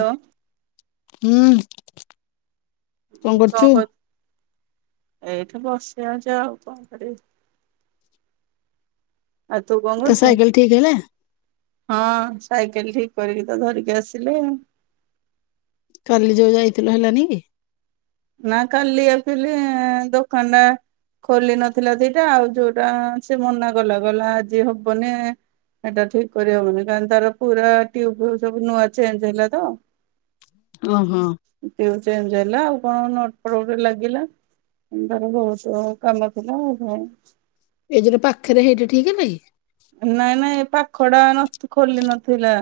ତ ହୁଁ। କଣ କରୁ ଆଉ ତୁ କଣ ତୋ କରୁଚୁ? ସାଇକେଲ ଠିକ ହେଲା ହଁ ସାଇକେଲ ଠିକ୍ କରିକି ତ ଧରିକି ଆସିଲେ ଆ କାଲି ଯୋଉ ଯାଇଥିଲ ହେଲାନି କି? ନା କାଲି ଆସିଲେ ଦୋକାନ ଟା ଖୋଲି ନଥିଲା ଦିଟା ଆଉ ଯୋଉଟା ସେ ମନା କଲା ଗଲା ଆଜି ହବନି। ଏଇଟା ଠିକ୍ କରିହବନି କାଇଁ ତାର ପୁରା ଟିୟୁ ଫ୍ୟୁ ସବୁ ନୂଆ ଚେଞ୍ଜ ହେଲା ତ। ଅଁ ହଁ। ଟିୟୁ ଚେଞ୍ଜ ହେଲା ଆଉ। କଣ ନଟଫଟ୍ ଗୋଟେ ଲାଗିଲା ତାର ବହୁତ କାମ ଥିଲା ଆ ଭ ଏଇ ଯୋଉ ପାଖେରେ ହେଇଠି ଠିକ୍ ହେଲା କି? ନାଇଁ ନାଇଁ ପାଖ ଟା ନ ଖୋଲି ନଥିଲା।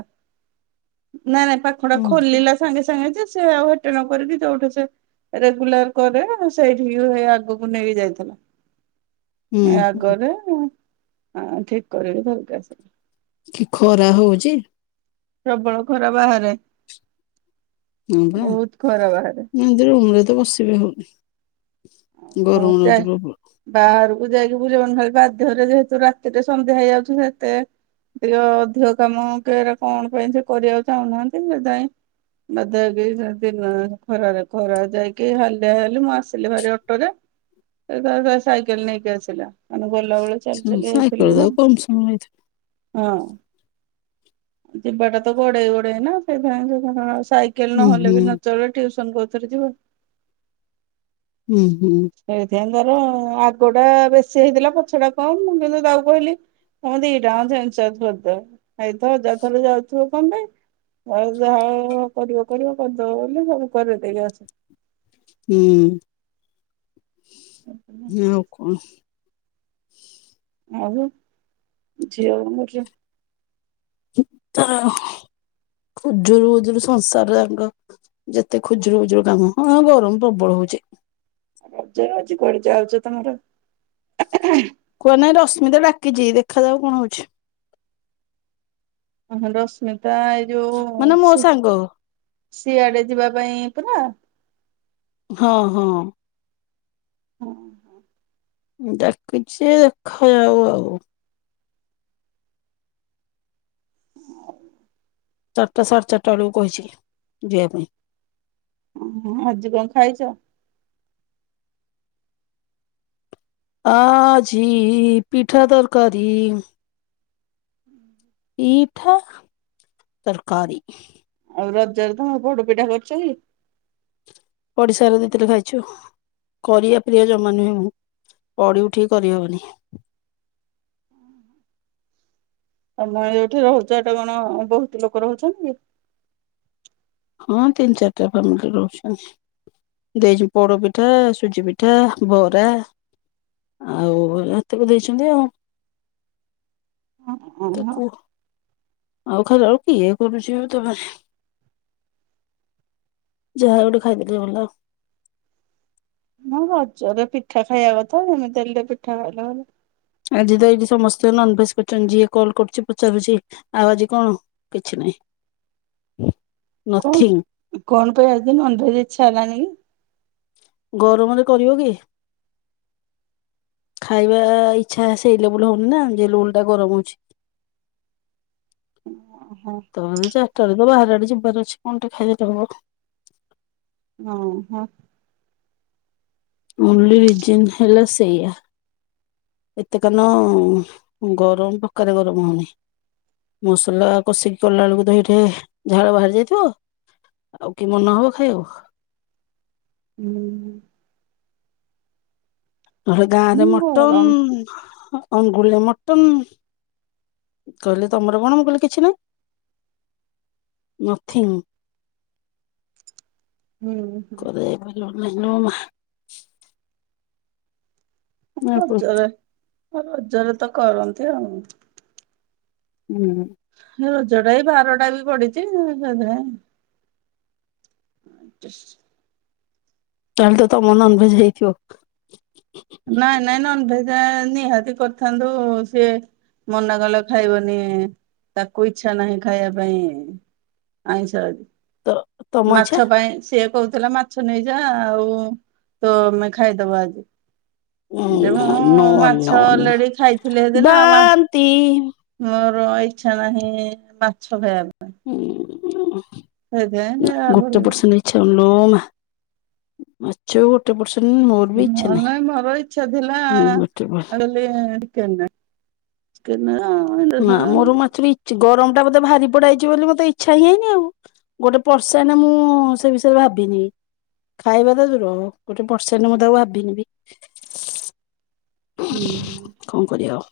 ନାଇଁ ନାଇଁ ପାଖ ଟା ହୁଁ ଖୋଲିଲା ସାଙ୍ଗେ ସାଙ୍ଗେ ଯେ ସେ ଆଉ ହେଟେ ନ କରିକି ଯୋଉଠୁ ସେ ରେଗୁଲାର କରେ ସେଇଠିକି ସେ ଆଗୁକୁ ନେଇକି ଯାଇଥିଲା। ହୁଁ ଆଗରେ ଠିକ୍ କରିବି ଘରୁକୁ ଆସିଲି। କି ଖରା ହଉଚି। ପ୍ରବଳ ଖରା ବାହାରେ। ହଁ ବା ବହୁତ ଖରା ବାହାରେ ଏନ୍ତି ରୁମ ରେ ତ ବସି ବି ହଉନି। ଆ ଗରମ ଚା ଲାଗୁଛି ପ୍ରବଳ ବାହାରୁକୁ ଯାଇକି ବୁଲିବନ ଖାଲି ବାଧ୍ୟରେ ଯେହେତୁ ରାତିରେ ସନ୍ଧ୍ୟା ହେଇଯାଉଚି ସେତେ ଟିକେ ଅଧିକ କାମ କେରେ କଣ ପାଇଁ ସେ କରିଆକୁ ଚାହୁଁନାହାନ୍ତି ସେ ଯାଇ ବାଧ୍ୟ ହେଇକି ଦିନ ଖରାରେ ଖରା ଯାଇକି ହାଲିଆ ହେଲି ମୁଁ ଆସିଲି ଭାରି ଅ ଟୋରେ ଏ ତାର ତା ସାଇକେଲ ନେଇକି ଆସିଲା। ମାନେ ଗଲାବେଳେ ଚାଲି ଚାଲି ସାଇକେଲ ଯାଇଥିଲି ଯାକ ନା କମ ସମୟ ହେଇଥିବ ହଁ। ଯିବାଟା ତ ଗଡେଇ ଗଡେଇ ନା ସେଇଥିାଇଁ ଯ କେଲ ହୁଁ ନହଲେ ହୁଁ ବି ନ ଚଳେ ଟ୍ୟୁସନ କୋଉ ଥେରେ ଯିବ। ହୁଁ ହୁଁ। ସେଇଥିାଇଁ ତାର ଆଗଟା ବେଶୀ ହେଇଥିଲା ପଛଟା କମ୍ ମୁଁ କିନ୍ତୁ ତାକୁ କହିଲି ତମେ ଦିଟା ଆକ ଚେଞ୍ଜ ଚାଞ୍ଚ କରିଦବ ଏଇଥ ଯଥହଲେ ଯାଉଥିବ କଣ ପାଇଁ। ଆଉ ଯାହା କରିବ କରିବ କରିଦବ ବୋଲି ସବୁ କରେଇ ଦେଇକି ଆସ। ହୁଁ। ଆଉ କଣ? ଆ ଝିଅ କଣ କରୁଚି? ତ ଉଜରୁ ଉଜରୁ ସଂସାର ଯାଙ୍କ ଯେତେ ଖୁଜୁରୁ ଖୁଜୁରୁ କାମ ହଁ ଗରମ ପ୍ରବଳ ହଉଚି। ରଜ ଆଜି କୁଆଡେ ଯାଉଚ ତମର? କୁଆଡେ ନାହିଁ ରଶମିତା ଡାକିଚି ଦେଖାଯାଉ କଣ ହଉଛି। ହଁ ହଁ ରଶ୍ମିତା ଏଇ ଯୋଉ ମାନେ ମୋ ସେ ସାଙ୍ଗ ସିଆଡେ ଯିବା ପାଇଁ ପୁରା। ହଁ ହଁ। ହଁ। ଡାକିଚି ଦେଖାଯାଉ ଆଉ। ହଁ। ଚାରିଟା ସାଢେ ଚାରିଟା ବେଳୁକୁ କହିଛି ଯିବା ପାଇଁ। ଅଁ ହଁ ଆଜି କଣ ଖାଇଚ? ଆଜି ପିଠା ତରକାରୀ। ପିଠା ତରକାରୀ। ଆଉ ରଜରେ ତମେ ପୋଡପିଠା କରୁଛ କି? ପଡିଶା ଘର ଦେଇଥିଲେ ଖାଇଛୁ। କରିବା ପ୍ରିୟ ଜମା ନୁହେଁ ମୁଁ ପଢି ଉଠିକି କରିହବନି। ତମ ଯୋଉଠି ରହୁଛ ହେଟି କଣ ବହୁତ ଲୋକ ରହୁଛନ୍ତି। ହଁ ତିନି ଚାରିଟା ଫ୍ୟାମିଲି ରହୁଛନ୍ତି। ଦେଇଛି ପୋଡପିଠା ସୁଜି ପିଠା ବରା। ଆଉ ଏତିକି ଦେଇଛନ୍ତି ଆଉ ତାକୁ ହଁ। ଆଉ ଖାଲି ଆଉ କି ଇଏ କରୁଛି [inaudible] ଯାହା ଗୋଟେ ଖାଇଦେଲେ ଗଲା ଆଉ ହଁ ରଜରେ ପିଠା ଖାଇବା କଥା ଯେମିତି ହେଲେ ପିଠା ଖାଇଲା। ଆଜି ତ ଏଇଠି ସମସ୍ତେ ନନଭେଜ କରିଛନ୍ତି ଯିଏ କଲ୍ କରୁଛି ପଚାରୁଛି ଆଉ ଆଜି କଣ? କିଛି ନାହିଁ। ନଥିଙ୍ଗ କଣ କଣ ପାଇଁ ଆଜି ନନଭେଜ୍ ଇଚ୍ଛା ହେଲାନି? ଗରମରେ କରିବ କିଏ? ଖାଇବା ଇଚ୍ଛା ସେଇ ଲେବୁଲ ହଉନି ନା ଯେ ଓଲଟା ଗରମ ହଉଛି। ଓହୋ। ତ ଚାରିଟାଆଳୁ ତ ବାହାରଆଡେ ଯିବାର ଅଛି କଣଟିକେ ଖାଇଦେଲେ ହବ। ହଁ ହଁ। ଓନ୍ଲି ରିଜନ୍ ହେଲା ସେଇଆ। ଏତେ କାନ ଗରମ ପକାରେ ଗରମ ହଉନି। ମସଲା କଷିକି କଲା ବେଳକୁ ତ ହେଇଠେ ଝାଳ ବାହାରି ଯାଇଥିବ। ଆଉ କି ମନ ହବ ଖାଇବାକୁ? ହୁଁ। ନହେଲେ ଗାଁରେ ହୁଁ ଗରମ ମଟନ। ଅଙ୍ଗୁଳି ମଟନ କହିଲେ ତମର କଣ ମୁଁ କହିଲି କିଛି ନାହିଁ। ନଥିଙ୍ଗ। ହୁଁ ହୁଁ [inaudible] ରଜରେ ରଜରେ ତ କରନ୍ତି ଆଉ ହୁଁ। ରଜଟା ଏଇ ବାରଟା ବି ପଡିଛି। ଜେସ୍। ତାହାଲେ ତମ ନନଭେଜ ହେଇଥିବ। ନାଇଁ ନାଇଁ ନନଭେଜଟା ନିହାତି କରିଥାନ୍ତୁ ସିଏ ମନା କଲେ ଖାଇବନି ତାକୁ ଇଛା ନାହିଁ ଖାଇବା ପାଇଁ। ଆଇଁଷ ଆଜି ତମ ଇଚ୍ଛା ମାଛ ପାଇଁ ସିଏ କହୁଥିଲା ମାଛ ନେଇଯା ଆଉ ତ ଆମେ ଖାଇଦବ ଆଜି। ଯେ ମୁଁ ନୋ ନୋ ମାଛ ଅଲରେଡି ଖାଇଥିଲି ହେଦିନ। ବାନ୍ତି ମୋର ଇଚ୍ଛା ନାହିଁ ମାଛ ଖାଇବାକୁ। [inaudible] ଛେ ଲୋ ସେଇଥିପାଇଁ ଯେ ଆଗରୁ ମା। ଝୁଅ ଗୋଟେ ପର୍ସେଣ୍ଟ ମୋର ବି ଇଚ୍ଛା ନହେଲେ ମୋର ଇଚ୍ଛା ଥିଲା ନାହିଁ ମୁଁ ଆଉ ଗୋଟେ ପର [inaudible] ଗରମଟା ମୋତେ ଭାରିପଡା ହେଇଛି ବୋଲି ମତେ ଇଚ୍ଛା ହିଁ ହେଇନି ଆଉ ଗୋଟେ ପରସେଣ୍ଟ ମୁଁ ସେ ବିଷୟରେ ଭାବିନି। ଖାଇବା ତ ଦୂର ହଉ ଗୋଟେ ପରସେଣ୍ଟ ମୁଁ ତାକୁ ଭାବିନି। ହୁଁ ହୁଁ। କଣ କରିବା ଆଉ?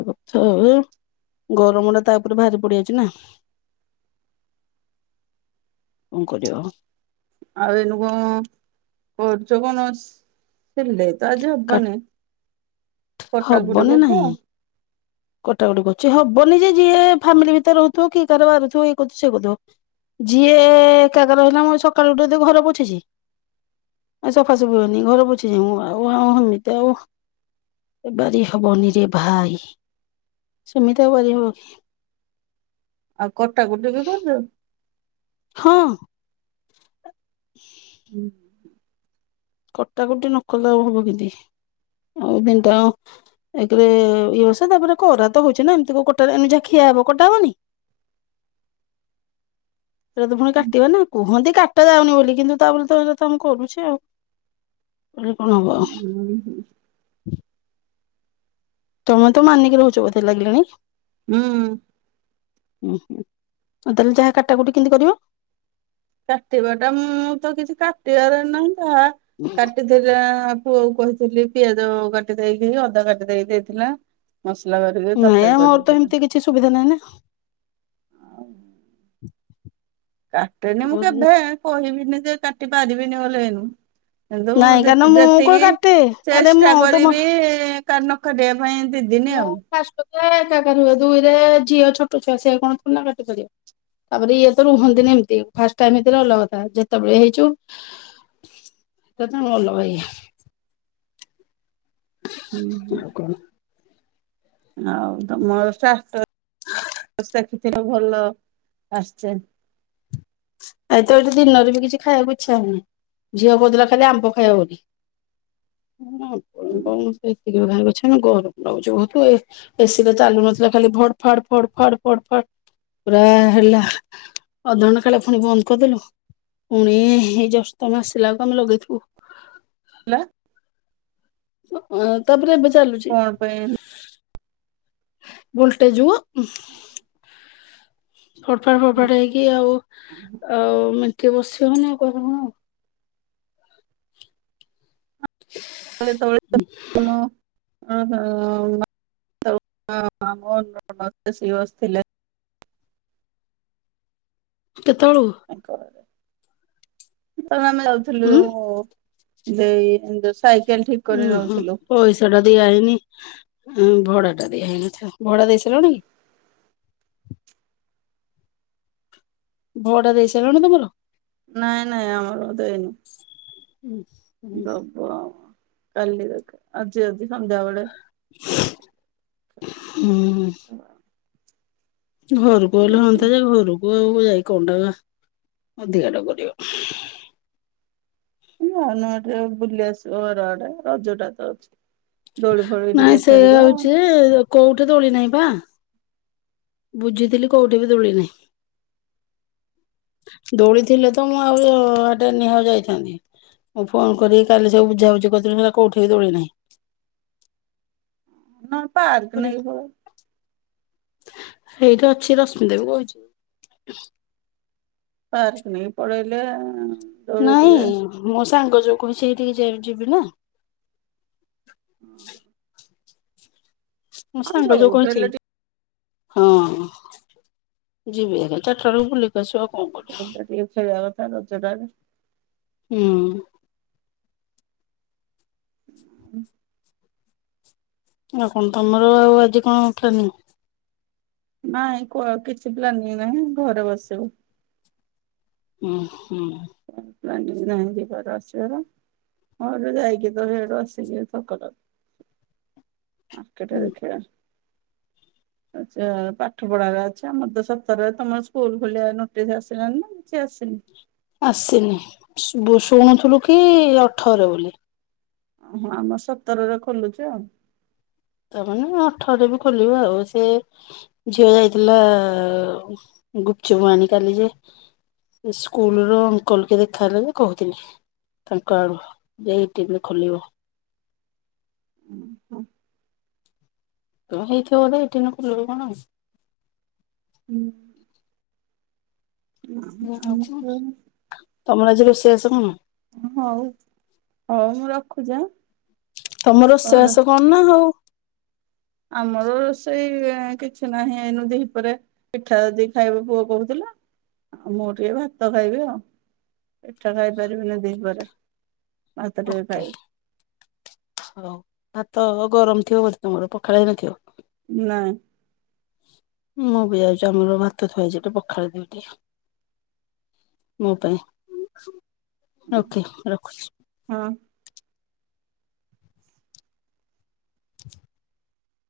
ଏ କଥା ଆଉ ଗରମଟା ତା ଉପରେ ଭାରି ପଡିଯାଇଛି ନା। କଣ କରିବ? ଆଉ ଏଇନୁ କଣ କରୁଚ କଣ? ସିଲେଇ। ତ ଆଜି ଆଉ ହବନି। କଟାକୁଟି କରୁଚ? କଟାକୁଟି କରୁଚି। ହବନି ଯେ ଯିଏ ଫ୍ୟାମିଲି ଭିତରେ ରହୁଥିବ କିଏ କାହାର ବାରୁଥିବ। ଇଏ କରୁଥିବ ସିଏ କରୁଥିବ। ଯିଏ ଏକାକା ରହିଲା ମୁଁ ଆଜି ସକାଳୁ ଉଠୁ ଉଠୁ ଘର ପୋଛିଚି। ଆ ସଫା ସୁଫି କରିବି। ଘର ପୋଛିିଚି ମୁଁ। ଆଉ ହଁ ହେମିତି ଆଉ‌ ଏ ବାରି ହବନି ରେ ଭାଇ। ସେମିତି ଆଉ ବାରି ହବ କି। ଆଉ କଟାକୁଟି କି କରୁଚୁ? ହଁ। ହୁଁ କଟାକୁଟି ନକଲେ ଆଉ ହବ କେନ୍ତି। ଆଉ। [unintelligible] ଏକ୍ ରେ ଇଏ ବସା। ତାପରେ କରା ତ ହଉଚି ନା ଏମିତି କୋଉ କଟା ରେ ଏମିତି ଯଉ ଖିଆ ହବ କଟା ହବନି। ଏରା ତ ପୁଣି କାଟିବା ନା। କୁହନ୍ତି କା ଟା ଯାଉନି ବୋଲି। କିନ୍ତୁ ତା ବୋଲି ତ ଏରା ତ ଆମେ କରୁଚେ ଆଉ। କହିଲେ କଣ ହବ ଆଉ। ତମେ ତ ମାନିକି ରହୁଚ ବୋଧେ ଲାଗିଲାଣି? ହୁଁ। ଉଁ ହୁଁ। ଆଉ ତାହେଲେ ଯାହା କାଟା କୁଟି କେମିତି କରିବ? କାଟିବା ଟା ମୁଁ ତ କିଛି କାଟିବାର ନାହିଁ। ଯାହା କାଟି [unintelligible] ପୁଅ କୁ କହିଥିଲି ପିଆଜ କାଟି ଦେଇକି ଅଦା କାଟି ଦେଇକି ଦେଇଥିଲା। ମସଲା କରିକି ନାଇଁ ତରକାରୀ ମୋର ତ କରିଦେଇଥିଲି। ଏମିତି କିଛି ସୁବିଧା ନାହିଁ ନା। ଆଉ କାଟେନି ମୁଁ ନା। କେବେ। କହିବିନି ଯେ କାଟି ପାରିବିନି ବୋଲି ଏଇନୁ। ସେଇଥି ଯୋଗୁ ନାଇଁ କାରଣ ଯେ ମୁଁ କଣ ଯେତିକି କାଟେ ଆରେ ମୁଁ ଚେଷ୍ଟା ଆଉ ତ ମୁଁ କରିବି କା ନକାଟିବା ପାଇଁ ଦି ଦିନି ଆଉ। [unintelligible] ଦୁଇରେ ଝିଅ ଛୋଟ ଛୁଆ ସେଏ କଣ ଥୋଡି ନା କାଟି ପାରିବ‌। ତାପରେ ଇଏ ତ ରୁହନ୍ତିନି ଏମିତି। ଫାଷ୍ଟ ଟାଇମ୍ ହେଇଥିଲେ ଅଲଗା କଥା। ଯେତେବେଳେ ହେଇଚୁ [unintelligible] ହୁଁ ହୁଁ। ଆଉ କଣ ଆଉ ତମ ଷ୍ଟାଟସ୍ ଦେଖି ଭଲ ଆସ୍ଚେ। ଆଜି ତ ଏଇଠି ଦିନରେ ବି କିଛି ଖାଇବାକୁ ଇଚ୍ଛା ହଉନି। ଝିଅ କହୁଥିଲା ଖାଲି ଆମ୍ବ ଖାଇବ ବୋଲି। [unintelligible] ହେଲା ଗରମ୍ ଲାଗୁଚି ବହୁତ୍ ଆଉ। ଏସିି ତ ଚାଲୁ ନଥିଲା। ଖାଲି ଭଡ୍ ଫାଡ୍ ଫଡ୍ ଫାଡ୍ ଫଡ୍ ଫାଡ୍ ପୁରା ହେଲା। ଅଧ ଘଣ୍ଟେ ସକାଳେ ପୁଣି ବନ୍ଦ କରିଦେଲୁ। ପୁଣି ଏଇ ଜଷ୍ଟ ତମେ ଆସିଲା ବେଳକୁ ଆମେ ଲଗେଇଥିବୁ। [unintelligible] ତାପରେ ଏବେ ଚାଲୁଚି। [unintelligible] ଭୋଲ୍ଟେଜ୍ ଯୋଗୁ ଫଡ୍ ଫାଡ୍ ଫଡ୍ ଫାଡ୍ ହେଇକି ଆଉ ଆଉ ମିନିଟିଏ ବସି ହଉନି, ଆଉ କହିଲେ କଣ ହବ। [unintelligible] [unintelligible] କେତେବେଳୁ? ଆମେ ଯାଉଥିଲୁ ଉଁ ଯୋଉ ଦେଇ। [unintelligible] ସାଇକେଲ୍ ଠିକ୍ କରି ଓହୋ ନଉଥିଲୁ। ପଇସା ଟା ଦିଆହେଇନି। ଭଡା ଟା ଦିଆ ହେଇନଥିବ। ଭଡା ଦେଇ ସାରିଲଣି କି? ଭଡ଼ା ଦେଇ ସାରିଲଣି ତମର? ନାଇଁ ନାଇଁ ଆମର ଦେଇନୁ। ହୁଁ। ଦବ କାଲିର ଆଜିର ବି ସନ୍ଧ୍ୟାବେଳେ। ହୁଁ। ଘରକୁ ହେଲେ ହୁଅନ୍ତା ଯେ ଘରକୁ ଆଉ ଯାଇ କଣଟା ଅଧିକା ଟା କରିବ। ଯାଉନ ଏଟେ ବୁଲି ଆସିବ ଘର ଆଡେ ରଜ ଟା ତ ଅଛି। ଦୋଳି ଫୋଳି ନାଇଁ ଟିକେ ସେ ଖେଳିବ ହଉଛି କୋଉଠି ଦୋଳି ନାହିଁ ପା। ବୁଝିଥିଲି କୋଉଠି ବି ଦୋଳି ନାହିଁ। ଦୋଳି ଥିଲେ ତ ମୁଁ ଆଉଟେ ନିହା ଯାଇଥାନ୍ତି। ମୁଁ ଫୋନ କରିକି କାଲି ସବୁ ବୁଝା ବୁଝି କରିଥିଲି ସେ କଉଠି ବି ଦୋଳି ନାହିଁ। ନ ପାର୍କ ନେଇକି ପଳେଇବ। ହେଇଠି ଅଛି ରଶ୍ମିତାକୁ କହିଛି। ପାର୍କ ନେଇକି ପଳେଇଲେ। ଦୋଳି ଟିକେ ନାଇଁ ମୋ ସାଙ୍ଗ ଯୋଉ କହିଛି ସେଇଠିକି ଯେ ଯିବି ନା। ହଁ। ମୋ ସାଙ୍ଗ ଯୋଉ ଯୋଉଠି କହିଛି। ହେଲେ ହଁ ଯିବି ଆରି ଚାରିଟା ବେଳକୁ ବୁଲିକି ଆ ସିଏ କଣ କରିବ। ରବିବାର ଟିକେ ଖେଳିବା କଥା ରବିବାର ଟା ଆଜି। ହୁଁ। ଆଉ କଣ ତମର ଆଉ ଆଜି କଣ ଖେନିବ। ନାଇଁ କୁଅ ଆଉ କିଛି ପ୍ଲାନିଂ ନାହିଁ ଘରେ ବସିବୁ। ହୁଁ ହୁଁ। ପ୍ଲାନିଙ୍ଗ ନାଇଁ କିଏ କୁଆଡେ ଆସିବାର। ହଁ ଏଠୁ ଯାଇକି ତ ରୋଷେଇ ବାସ କର। ମାର୍କେଟରେ ହୁଁ ଦେଖିବା। ଆଚ୍ଛା ପାଠ ପଢ଼ାର ଅଛି ଆମର ତ ସତରେ ତମର ସ୍କୁଲ ଖୋଲିବା ନୋଟିସ୍ ଆସିଲାଣିି ନା। କିଛି ଆସିନି। ଆସିନି ବୁ ଶୁଣୁଥିଲୁ କି ଅଠରେ ବୋଲି। ଓହୋ ଆମ ସତରରେ ଖୋଲୁଛି ଆଉ। ତାମାନେ ଅଠରରେ ବି ଖୋଲିବ ଆଉ ସେ ଝିଅ ଯାଇଥିଲା ଗୁପ୍ ଚୁପ୍ ଆଣି କାଲି ଯେ ସ୍କୁଲ ର ଅଙ୍କଲ କି ଦେଖା ହେଲା ଯେ କହୁଥିଲେ। ତାଙ୍କ ଆଡୁ ଏଇ ତିନିରେ ଖୋଲିବ। ତ ହେଇଥିବ ବୋଧେ ଏଠି ଦିନ ଖୋଲିବ କଣ। ହୁଁ। ଓହୋ। ତମର ଆଜି ରୋଷେଇ ବାସ କଣ। ହଉ ହଉ ମୁଁ ରଖୁଛି ଆଁ। ତମର ରୋଷେଇ ପରେ ବାସ କଣ ନା ହଉ। ଆମର ରୋଷେଇ କିଛି ନାହିଁ ଏନୁ ଦିହି ପରେ। ପିଠା ଯଦି ଖାଇବ ପୁଅ କହୁଥିଲା ଆଉ ମୁଁ ଟିକେ ଭାତ ଖାଇବି ଆଉ। ପିଠା ଖାଇ ପାରିବିନି ଦିହି ପରେ ଭାତ ଟିକେ ଓକେ ଖାଇବି। ଭାତ ଗରମ ଥିବ ବୋଧେ ତମର ପଖାଳ ହେଇନଥିବ। ନା। ମୁଁ ବି ଯାଉଛି ଆମର ଭାତ ଥୁଆଇଚି ଟେ ପଖାଳ ଦଉ ଟେ। ମୋ ପାଇଁ ଓକେ ରଖୁଛି। ହଁ।